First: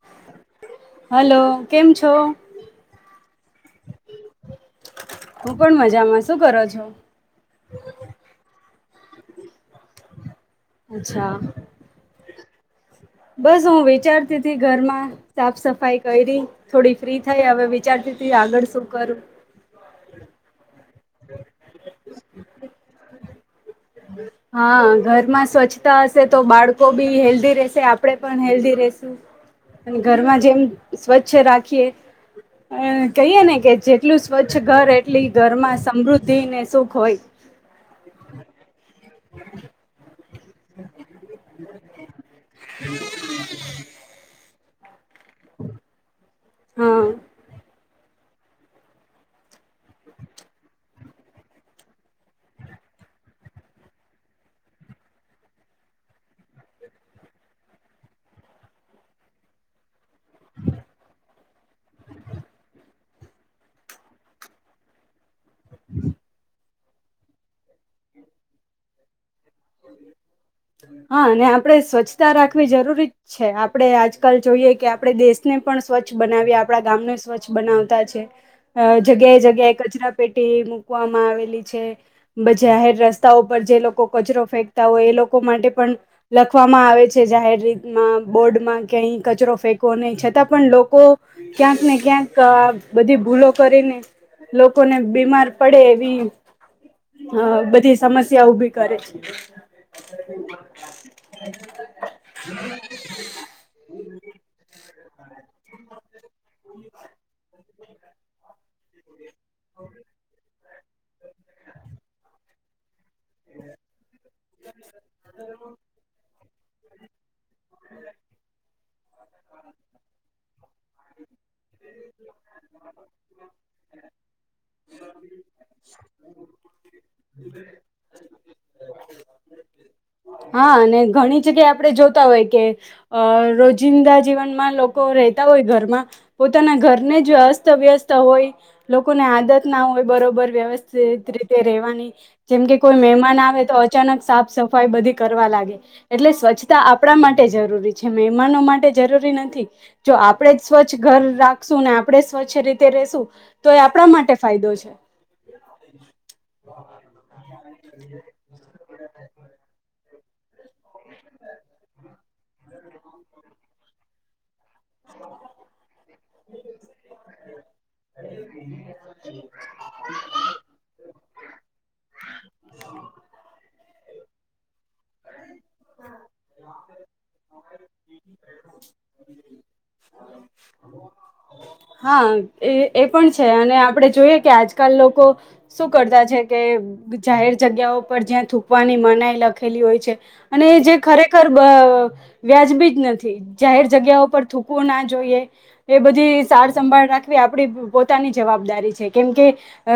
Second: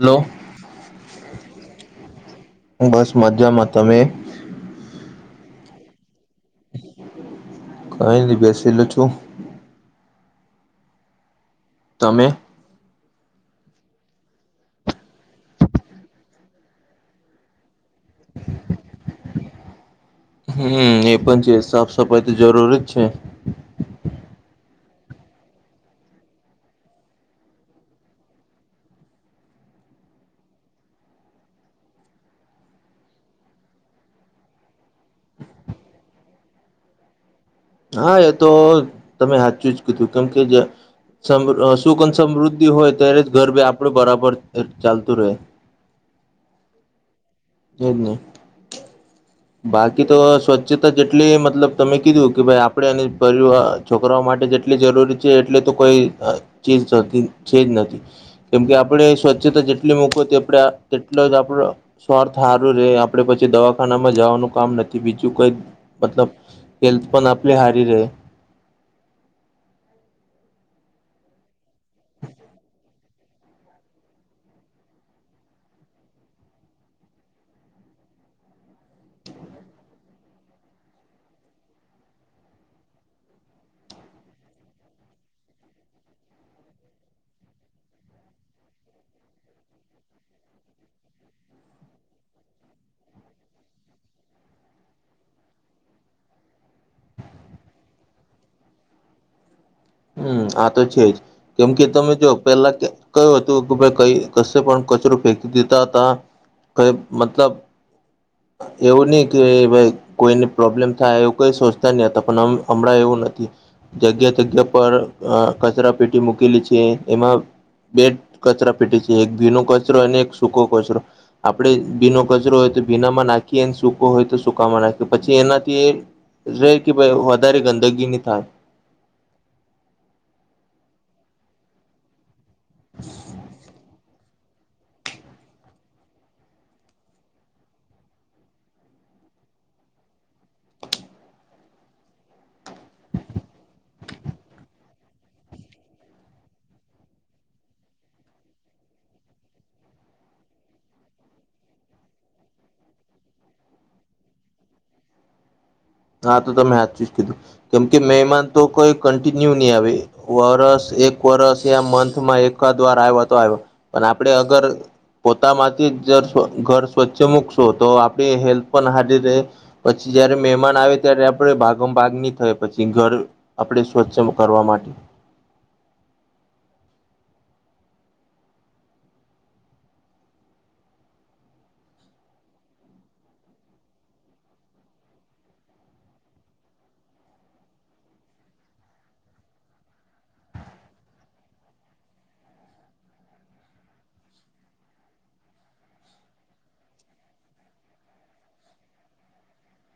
Hello, hello કેમ છો બસ મજામાં તમે? હું પણ મજામાં, શું કરો છો? કઈ નહી બેસેલું છું. અચ્છા. તમે? બસ હું વિચારતી ઘરમાં સાફ સફાઈ કરી થોડી ફ્રી થઈ હવે વિચારતી આગળ શું કરું. હમ્મ એ પણ છે. સાફ સફાઈ તો જરૂરી જ છે. હા ઘરમાં સ્વચ્છતા હશે તો બાળકો બી હેલ્ધી રહેશે આપણેે પણ હેલ્ધી રહેશું. અને ઘરમાં જેમ સ્વચ્છ રાખીએ અહ કહીએ ને કે જેટલું સ્વચ્છ ઘર એટલી ઘરમાં સમૃદ્ધિ ને સુખ હોય. હા, એ તો તમે હાચું જ કીધું. કેમ કે જે સમરહ સુખ અન સમૃદ્ધિ હોય ત્યારે જ ગરબે આપડે બરાબર તે ચાલ હા. એજને. બાકી તો સ્વચ્છતા જેટલી મતલબ તમે કીધું કે ભાઈ આપણેે પરિવાર અહ છોકરાઓ માટે જેટલી જરૂરી છે એટલે તો અહ કોઈ ચીજ છે જ નથી. કેમકે આપણે સ્વચ્છતા જેટલી મૂકો તેપડા તેટલાજ આપડા સ્વાર્થ હારું રહે આપડે પછી દવાખાના માં જવાનું કામ નથી બીજું કઈ મતલબ હેલ્થ પણ આપ હારી રહે. હા ને આપડે સ્વચ્છતા રાખવી જરૂરી જ છે. આપડે આજ કલ જોઈએ કે આપડે દેશને પણ સ્વચ્છ બનાવીએ આપડા ગામને સ્વચ્છ બનાવતા છે. અહ જગ્યાએ જગ્યાએ કચરા પેટી મુકવામાં આવેલી છે જાહેર રસ્તા પર જે લોકો કચરો ફેકતા હોય એ લોકો માટે પણ લખવામાં આવે છે જાહેર રીતમાં બોર્ડમાં ક્યાંય કચરો ફેંકવો નહી છતાં પણ લોકો ક્યાંક ને ક્યાંક આહ બધી ભૂલો કરીને લોકોને બીમાર પડે એવી અહ બધી સમસ્યા ઊભી કરે છે. હ હમ્મ, આ તો છે જ. કેમ કે તમે જો પેલા કયું હતું કે ભાઈ કઈ કશે પણ કચરો ફેંકી દેતા હતા ક મતલબ એવું ની તે બઈ કોઈને પ્રોબ્લેમ થાય એવ કઈ સોચતા નહીં હોતા પણ હમ હમણાં એવું જતી જગ્યા જગ્યા પર આહ કચરા પેટી મૂકેલી છે, એમાં બેડ કચરા પેટી એક ભીનો કચરો અને એક સૂકો કચરો આપડે ભીનો કચરો હોય તો ભીનામાં નાખીએ, સૂકો હોય તો સૂકામાં નાખીએ. પછી એનાથી રહે કે વધારે ગંદગી ન થાય. હા અને ઘણી જગ્યા આપડે જોતા હોય કે અ રોજિંદા જીવનમાં લોકો રહેતા હોય ઘરમાં પોતાના ઘરને જ અસ્ત વ્યસ્ત હોય લોકોને આદત ના હોય બરોબર વ્યવસ્થિત રીતે રેવાની. જેમ કે કોઈ મહેમાન આવે તો અચાનક સાફ સફાઈ બધી કરવા લાગે. એટલે સ્વચ્છતા આપણા માટે જરૂરી છે મહેમાનો માટે જરૂરી નથી. જો આપણે જ સ્વચ્છ ઘર રાખશું ને આપણે સ્વચ્છ રીતે રેશું તો એ આપણા માટે ફાયદો છે. હા તો તમે હાજું જ કીધું કેમ કે મેહેમાન તો કોઈ કન્ટિન્યુ નહી આવે વરસ, એક વરષ એ મંથમાં એકાદ વાર આવ્યો તો આવે પણ આપડે અગર પોતામાંથી ઘર ઘર સ્વચ્છ મૂકશો તો આપડી હેલ્થ પણ હારી રે પછી જયારે મેમાન આવે ત્યારે આપડ ભાગ ભાગ નહી થાય પછી ઘર આપડે સ્વચ્છ કરવા માટે. હા એ એ પણ છે અને આપડે જોઈએ કે આજ કાલ લોકો શું કરતા છે કે જાહેર જગ્યાઓ પર જ્યાં થૂકવાની મનાઈ લખ લખેલી હોય છે અને જે ખરેખર અ વ્યાજબી જ નથી જાહેર જગ્યાઓ પર થૂકવું ના જોઈએ. એ બધી સાર સંંભાળ રાખવી આપડી પોતાની જવાબદારી છે. કેમકે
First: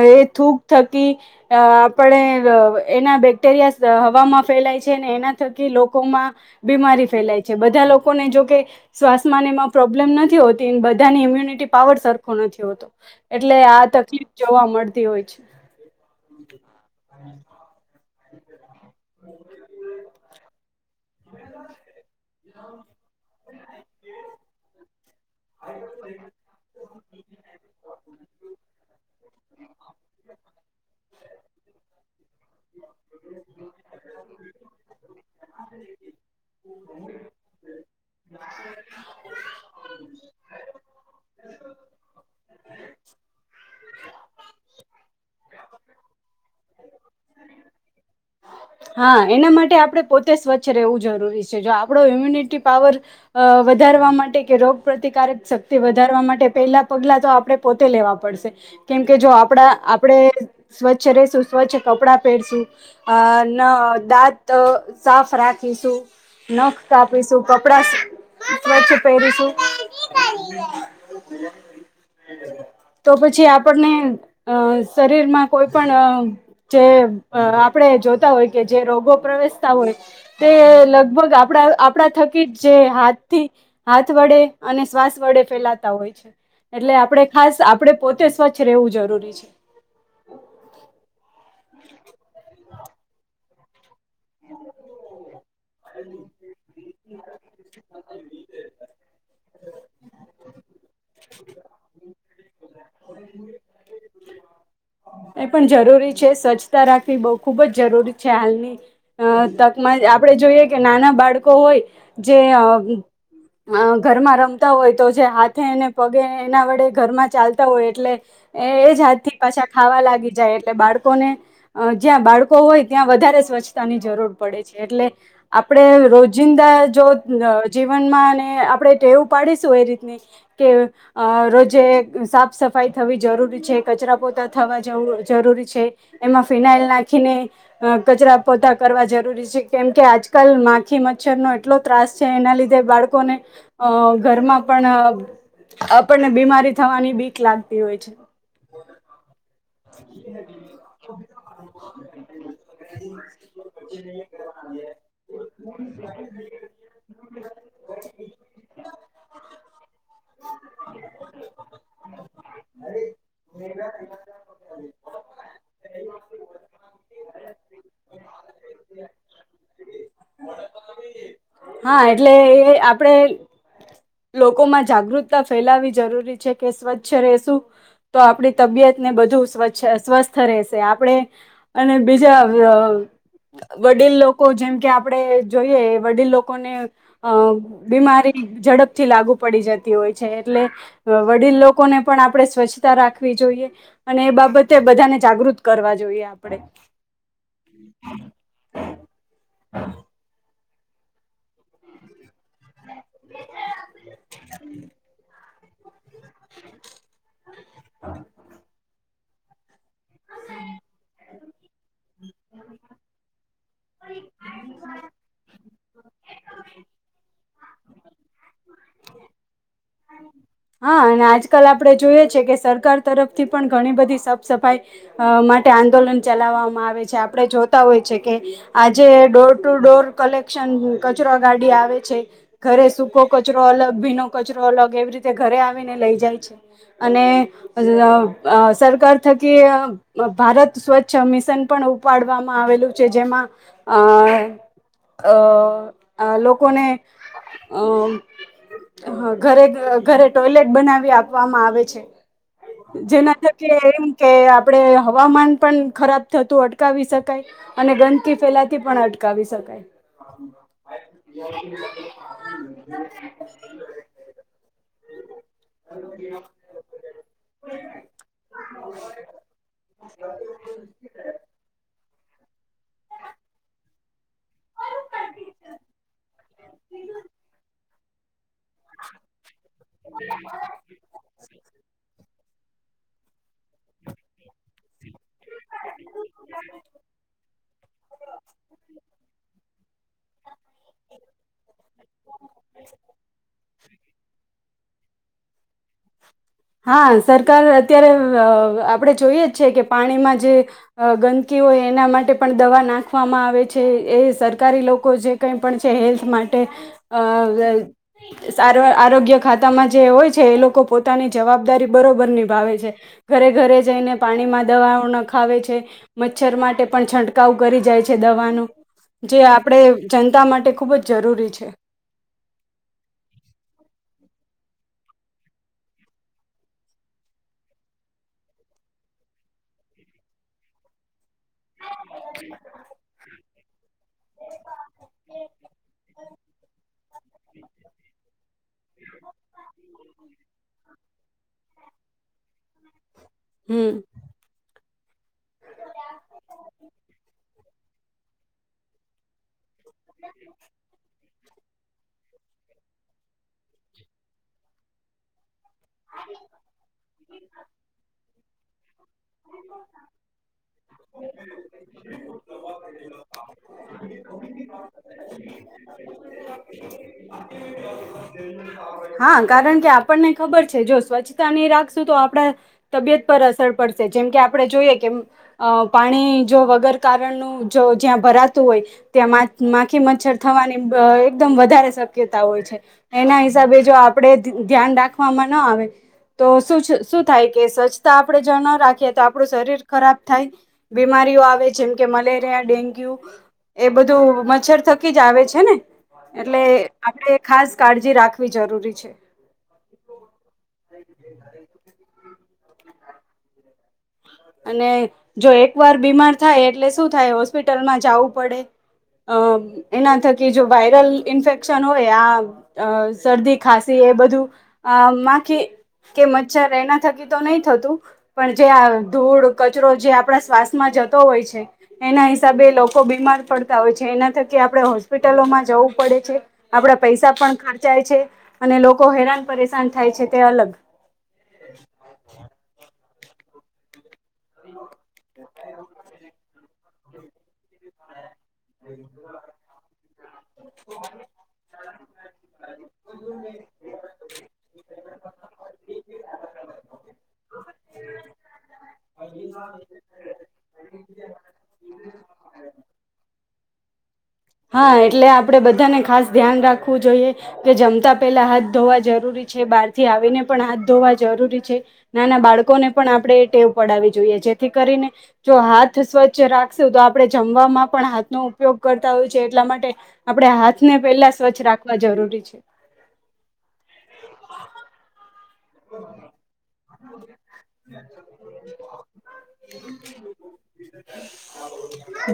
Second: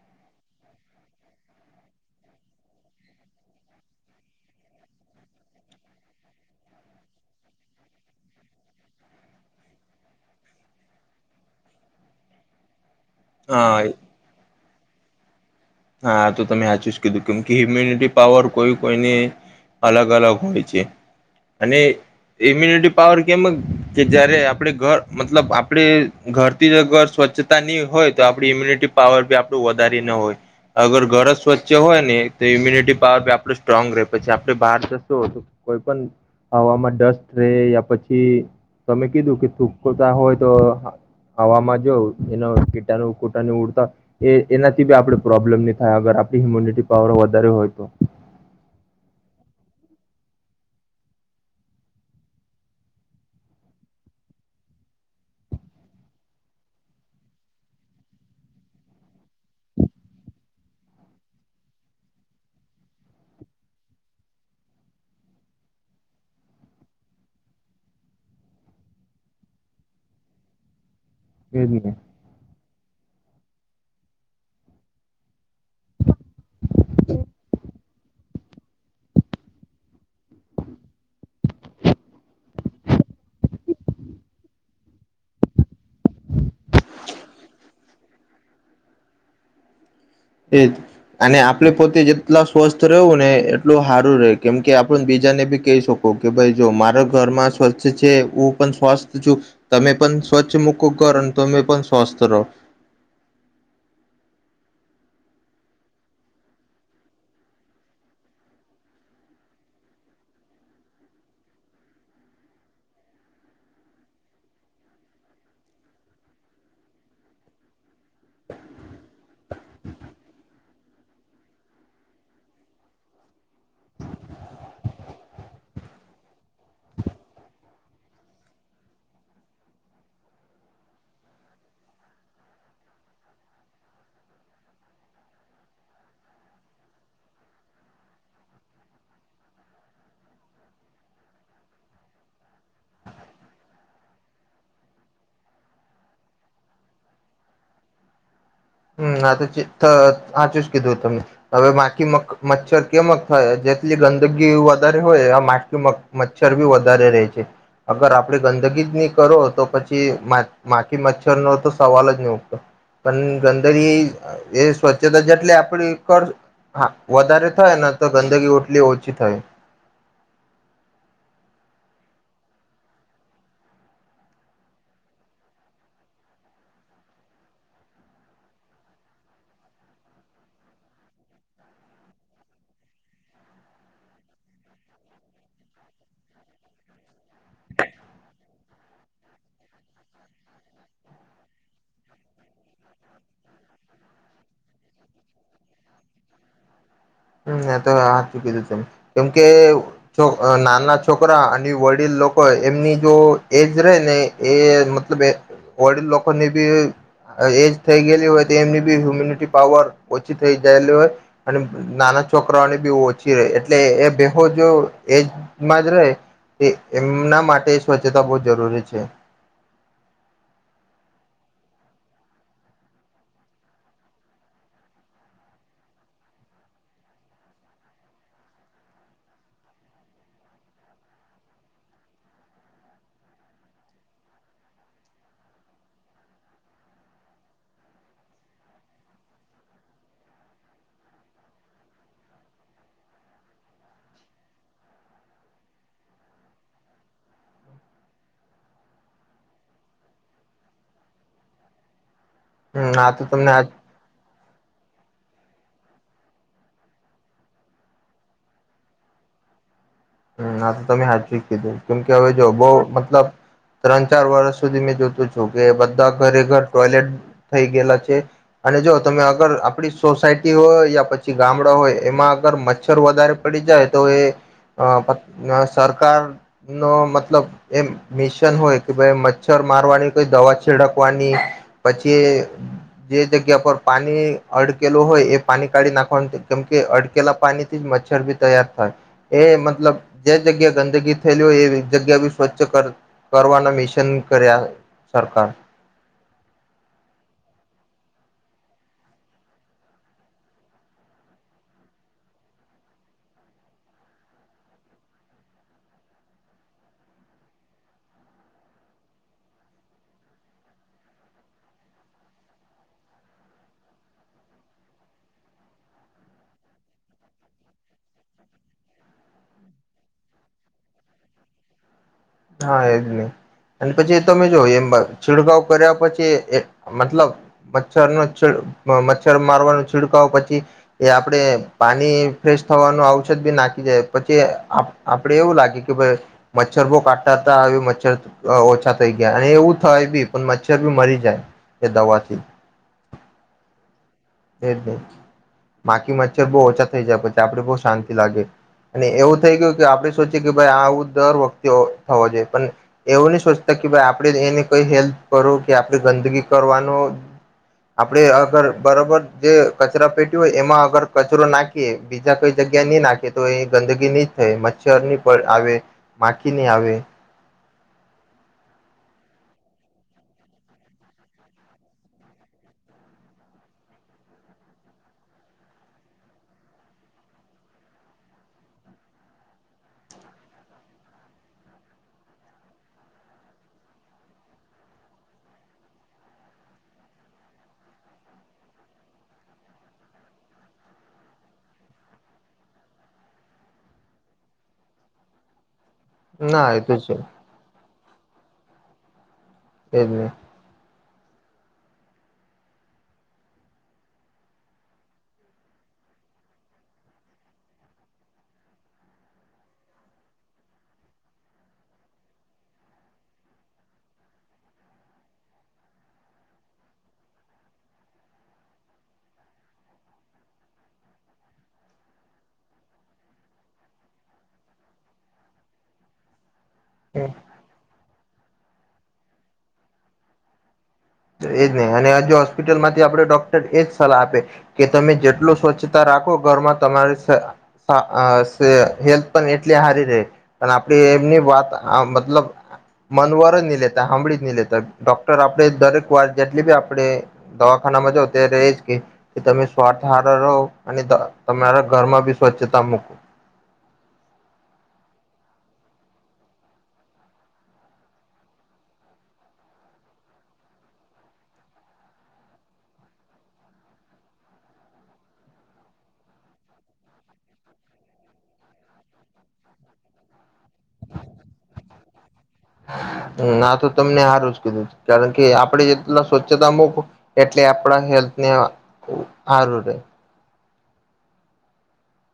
એ થૂક થકી અ આપણે એના બેક્ટેરિયા હવામાં ફેલાય છે ને એના થકી લોકોમાં બીમારી ફેલાય છે. બધા લોકોને જોકે શ્વાસમાંને એમાં પ્રોબ્લેમ નથી હોતી બધાની ઈમ્યુનિટી પાવર સરખો નથી હોતો. એટલે હા આ તકલીફ જોવા મળ તી હોય છે. હા તો તમે આ ચૂઝ કીધું કેમ કે હ્યુમ્યુનિટી પાવર કોઈ કોઈને અલગ અલગ હોય છે અને ઈમ્યુનિટી પાવર કેમ કે જયારે આપણે ઘર મતલબ આપડે ઘરથી જ અગર સ્વચ્છતા નની હોય તો આપડી ઈમ્યુનિટી પાવર બી આપણું વધારે ના હોય. અગર ઘર જ સ્વચ્છ હોય ને તો ઇમ્યુનિટી પાવર બી આપું સ્ટ્રોંગ રહે પછી આપડે બહાર જશું તો કોઈ પણ હવામાં ડસ્ટ રહે યા પછી તમે કીધું કે તૂકો તા હોય તો હવામાં જો એનો કીટાણ કીટાણુ ઉડતા એ એનાથી બી આપડે પ્રોબ્લેમ નહીં થાય અગર આપણી હિમ્યુનિટી પાવર વધારે હોય તો. હા એના માટે આપણે પોતે સ્વચ્છ રહેવું જરૂરી છે. જો આપણો ઈમ્યુનિટી અ પાવર વધારવા માટે કે રોગ પ્ર્રતિકારક શક્તિ વધારવા માટે પહેલા પગલા તો આપણે પોતે લેવા પડશે કેમકે જો આપણા આપણે સ્વચ્છ રેશું, સ્વચ્છ કપડાં પહેરશું આ ના દાંત અ સાફ રાખીશું, નખ કાપીશું, કપડા સ્વચ્છ પહેરીશું. એ જ ને. તો પછી આપણને અ શરીરમાં કોઈ પણ જે અ આપણે જોતા હોય કે જે રોગો પ્રવેશતા હોય તે લગભગ આપણા આપણા થકી જ જે હાથથી હાથ વડે અને શ્વાસ વડે ફેલાતા હોય છે. એટલે આપણે ખાસ આપણે પોતે સ્વચ્છ રહેવું જરૂરી છે. એજ અને આ આપડે પોતે જેટલા સ્વસ્થ રહું ને એટલું હાર રે કેમકે આપ બીજાને બી કહી શકો કે ભાઈ જો મારા ઘરમાં સ્વચ્છ છે, હું પણ સ્વસ્થ છું, તમે પણ સ્વચ્છ મૂકો ઘ અને તમે પણ સ્વસ્થ રહો. એ પણ જરૂરી છે. સ્વચ્છતા રાખવી બવ ખુબ જ જરૂરી છે હાલની અ તકમાં આપડણે જોઈએ કે નાના બાળકો હોય જે અ ઘરમાં રમતા હોય તો જે હાથેને પગે એના વડે ઘરમાં ચાલતા હોય એટલે એ જ હાથથી પાછા ખાવા લાગી જાય. એટલે બાળકોને અ જ્યાં બાળકો હોય ત્યાં વધારે સ્વચ્છતાની જરૂર પડે છે. એટલે આપણે રોજિંદા જો જીવનમાં અને આપણે એવું પાડીશું એ રીતની કે રોજે સાફ સફાઈ થવી જરૂરી છે, કચરા પોતા થવા જવ જરૂરી છે, એમાં ફિનાઇલ નાખીને કચરા પોતા કરવા જરૂરી છે કેમ કે આજકાલ માખી મચ્છરનો એટલો ત્રાસ છે. એના લીધે બાળકોને અ ઘરમાં પણ આપણને બીમારી થવાની બીક લાગતી હોય છે. હમ સાચું જ કીધું તમે હવે માખી મચ્છર કેમક થાય જેટલી ગંદગી વધારે હોય માખી મચ્છર બી વધારે રહે છે અગર આપણે ગંદગી જ નહી કરો તો પછી માખી મચ્છર નો તો સવાલ જ નહીં ઉતો પણ એ સ્વચ્છતા જેટલી આપડી કર હા વધારે થાય ને તો ગંદગી ઓટલી ઓછી થાય. હા એટલે એ આપણેે લોકોમાં જાગૃતતા ફેલાવી જરૂરી છે કે સ્વચ્છ રેશું તો આપણી તબિયત ને બધું સ્વછ સ્વસ્થ રહેશે આપણે અને બીજા વડીલ લોકો જેમ કે આપણે જોઈએ વડીલ લોકોને અ બીમારી ઝડપથી લાગુ પડી જતી હોય છે એટલે વડીલ લોકોને પણ આપણે સ્વચ્છતા રાખવી જોઈએ. અને એ બાબતે બધાને જાગૃત કરવા જોઈએ આપડે. હમ તો હા ચુ કીધું તમે કેમકે જો ના નાના છોકરા અને વડીલ લોકો એમની જો એજ રે ને એ મતલબ વડીલ લોકો ની બી એજ થઈ ગયેલી હોય તો એમની બી હ્યુમિન પાવર ઓછી થઈ જયેલી હોય અને નાના છોકરાઓની બીહ ઓછી રહે એટલે એ બેહો જો એજમાં જ રહે એમના માટે સ્વચ્છતા બહું જરૂરી છે. હા અને આજકાલ આપણે જોઈએ છે કે સરકાર તરફથી પણ ઘણી બધી સાફ સફાઈ માટે આંદોલન ચલાવવામાં આવે છે આપડે જોતા હોય છે કે આજે ડોર ટુ ડોર કલેક્શન કચરો ગાડી આવે છે ઘરે સૂકો કચરો અલગ ભીનો કચરો અલગ એવી ર તે ઘરે આવીને લઈ જાય છે અને અ સરકાર થકી ભારત સ્વચ્છ મિશન પણ ઉપાડવામાં આવેલું છે જેમાં અ અ લોકોને અ ઘરે ઘરે ટોયલેટ બનાવી આપવામાં આવે છે. હમ આ તો જેના તમને આજ થકી એમ કે આપડે હવામાન પણ ખરાબ થતું અટકાવી શકાય અને ગંદકી ફેલાતી પણ અટકાવી શકાય. હ આ તો તમે હાચુ કીધું કેમ કે હવે જો બહ મતલબ ત્રણ ચાર વર્ષ સુધી જોતો છું કે બધા ઘરે ઘર ટોયલેટ થઈ ગયેલા છે અને જો તમે અગર આપડી સોસાયટી હોય યા પછી ગામડા હોય એમાં અગર મચ્છર વધારે પડી જાય તો એ અ સરકાર નો મતલબ એ મિશ મિશન હોય કે ભાઈ મચ્છર મારવાની કોઈ દવા છીડકવાની પછી જે જગ્યા પર પાણી અડકેલું હોય એ પાણી કાઢી નાખવાનું કેમકે અડકેલા પાણી થી જ મચ્છર ભી તૈયાર થાય એ જે જગ્યા ગંદગી થયેલી હોય એ જગ્યા બી સ્વચ્છ કરવાના મિશન કર્યા. સરકાર. હા સરકાર અત્યારે આપણે જોઈએ જ છે કે પાણીમાં જે ગંદકી હોય એના માટે પણ દવા નાખવામાં આવે છે એ સરકારી લોકો જે કઈ પણ છે હેલ્થ માટે અ સ આરોગ્ય ખાતામાં જે હોય છે એ લોકો પોતાની જવાબદારી બરોબર નિભાવે છે ઘરે ઘરે જઈને પાણીમાં દવાઓ ના ખાવે છે મચ્છર માટે પણ છંટકાવ કરી જાય છે દવાનું જે આપણે જનતા માટે ખૂબ જ જરૂરી છે. હા એજ નહી અને પછી એ તોમે જો એ છીડકાવ કર્યા પછી મતલબ મચ્છર ન મચ્છર મારવાનો છિડકાવ પછી એ આપડે પાણી ફ્રેશ થવાનું આવઔષધ બી નાખી [unintelligible] પછી આપડે એવું લાગે કે ભઇ મચ્છર બો તા આવ્યું મચ્છર. ઓછા થઈ ગયા અને એવું થાય બી પણ મચ્છર બી મરી જાય એ દવાથી. હમ [unintelligible] માકી મચ્છર બો ઓછા થઈ જાતા છે પછી આપડી બોસ શાંતિ લાગે. અને એવું થઈ ગયુ. કે આપડે સોચીએ કે ભાઈ આ આવું દર વખતે હો. થવો જોઈએ. પણ એવું નહી સોચતા કે ભાઈ આપડે એને કઈ હેલ્પ કરું. કે આપડે ગંદગી કરવાનો આપડે અગર બરોબર. જે કચરા પેટી હોય એમાં અગર કચરો નાખીએ બીજા કઈ જગ્યા નહી નાખીએ તો એની ગંદગી નહી થાય. મચ્છર ની આવે. માખી ની આવે. હા કારણ કે આપણને ખબર છે જો સ્વચ્છતા ની રાખશું તો આપડા તબિયત પર અસર પડશે. જેમ કે આપડે જોઈએ કે અ પાણી જો વગર કારણનું જો જ્યાં ભરાતું હોય ત્યાં માખી મચ્છર થવાની એકદમ વધારે શક્યતા હોય છે. એના હિસાબે જો આપડે ધ્યાન રાખવા મા ના આવે. તો શ શું થાય કે સ્વચ્છતા આપડે જો ના રાખીએ તો આપડુ શરીર ખરાબ થાય. બીમારીઓ આવે જેમ કે મલેરિયા, ડેન્ગ્યુ એ બધું મચ્છર થકી જ આવે છે ને. એટલે ના એ તો છે આપડે ખાસ કાળજી રાખ. વી જરૂરી છે. તેજ ને અને જો એક વાર બીમાર થાય એટલે શું થાય હોસ્પિટલમાં જાવું પડે. અ એના થકી જો વાયરલ ઇન્ફેક્શન હોય આ શરદી આ અ ખાસી એ બધું આ માખી કે મચ્છર એના થકી તો નહી થતું. પણ જ્યાં ધૂળ, કચરો જે આપણા શ્વાસમાં જતો હોય છે. એના હિસાબે લોકો બીમાર પડતા હોય છે. એના થકી આપડે હોસ્પિટલોમાં જવું પડે છે. આપડા પૈસા પણ ખર્ચાય છે. અને લોકો હેરાન પરેશાન થાય છે તે અલગ. એજ ને, અને આજ હોસ્પિટલમાં જે આપડે ડોક્ટર એ જ સલાહ આપે. કે તમે જેટલું સ્વચ્છતા રાખો ઘરમાં તમારે સ હા આસ હેલ્થ પણ એટલી હારી રહે. પણ આપડે એમની વાત મતલબ મનવર જ નહી લેતા. હાંભળી જ નહી લેતા. ડોક્ટર આપડે દરેક જેટલી બી આપડે દવાખાનામાં જાવ તત્યારે એજ કેય તમે સ્વાથ હારો રહો, અને તમારા ઘરમાં બી સ્વચ્છતા મૂકો. હા એટલે આપડે બધાને ખાસ ધ્યાન રાખવું જોઈએ. કે જમતા પહેલા હાથ ધોવા જરૂરી છે. બારથી આવીને પણ હાથ ધોવા જરૂરી છે. નાના બાળકોને પણ આપડે ટેવ પડાવવી જોઈએ. જેથી કરીને જો હાથ સ્વચ્છ રાખશું તો આપડે જમવામાં પણ હાથનો ઉપયોગ કર તા હોય છે એટલા માટે આપડા હાથ થી પેલા સ્વચ્છ રાખવા જરૂરી છે. ના તો તમને હારું જ કીધું કારણ કે આપડે એટલા સ્વચ્છતા મૂકો એટલે આપડા હેલ્થને હારું રેય.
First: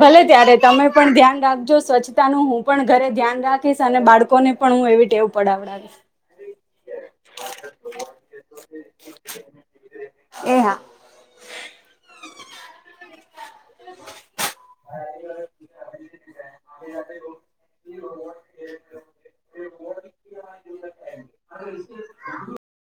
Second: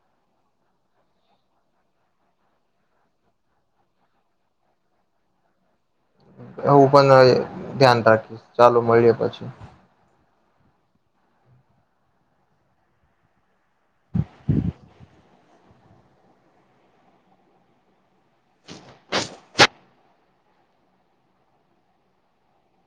ભલે ત્યારે તમે પણ ધ્યાન રાખજો સ્વચ્છતા નું હું પણ ઘરે ધ્યાન રાખીશ. અને બાળકો ને પણ હું એવી ટેવ પડાવડાવીશ. હું પણ ધ્યાન રાખ ચાલો મળીએ પછી. એ હા [inaudible]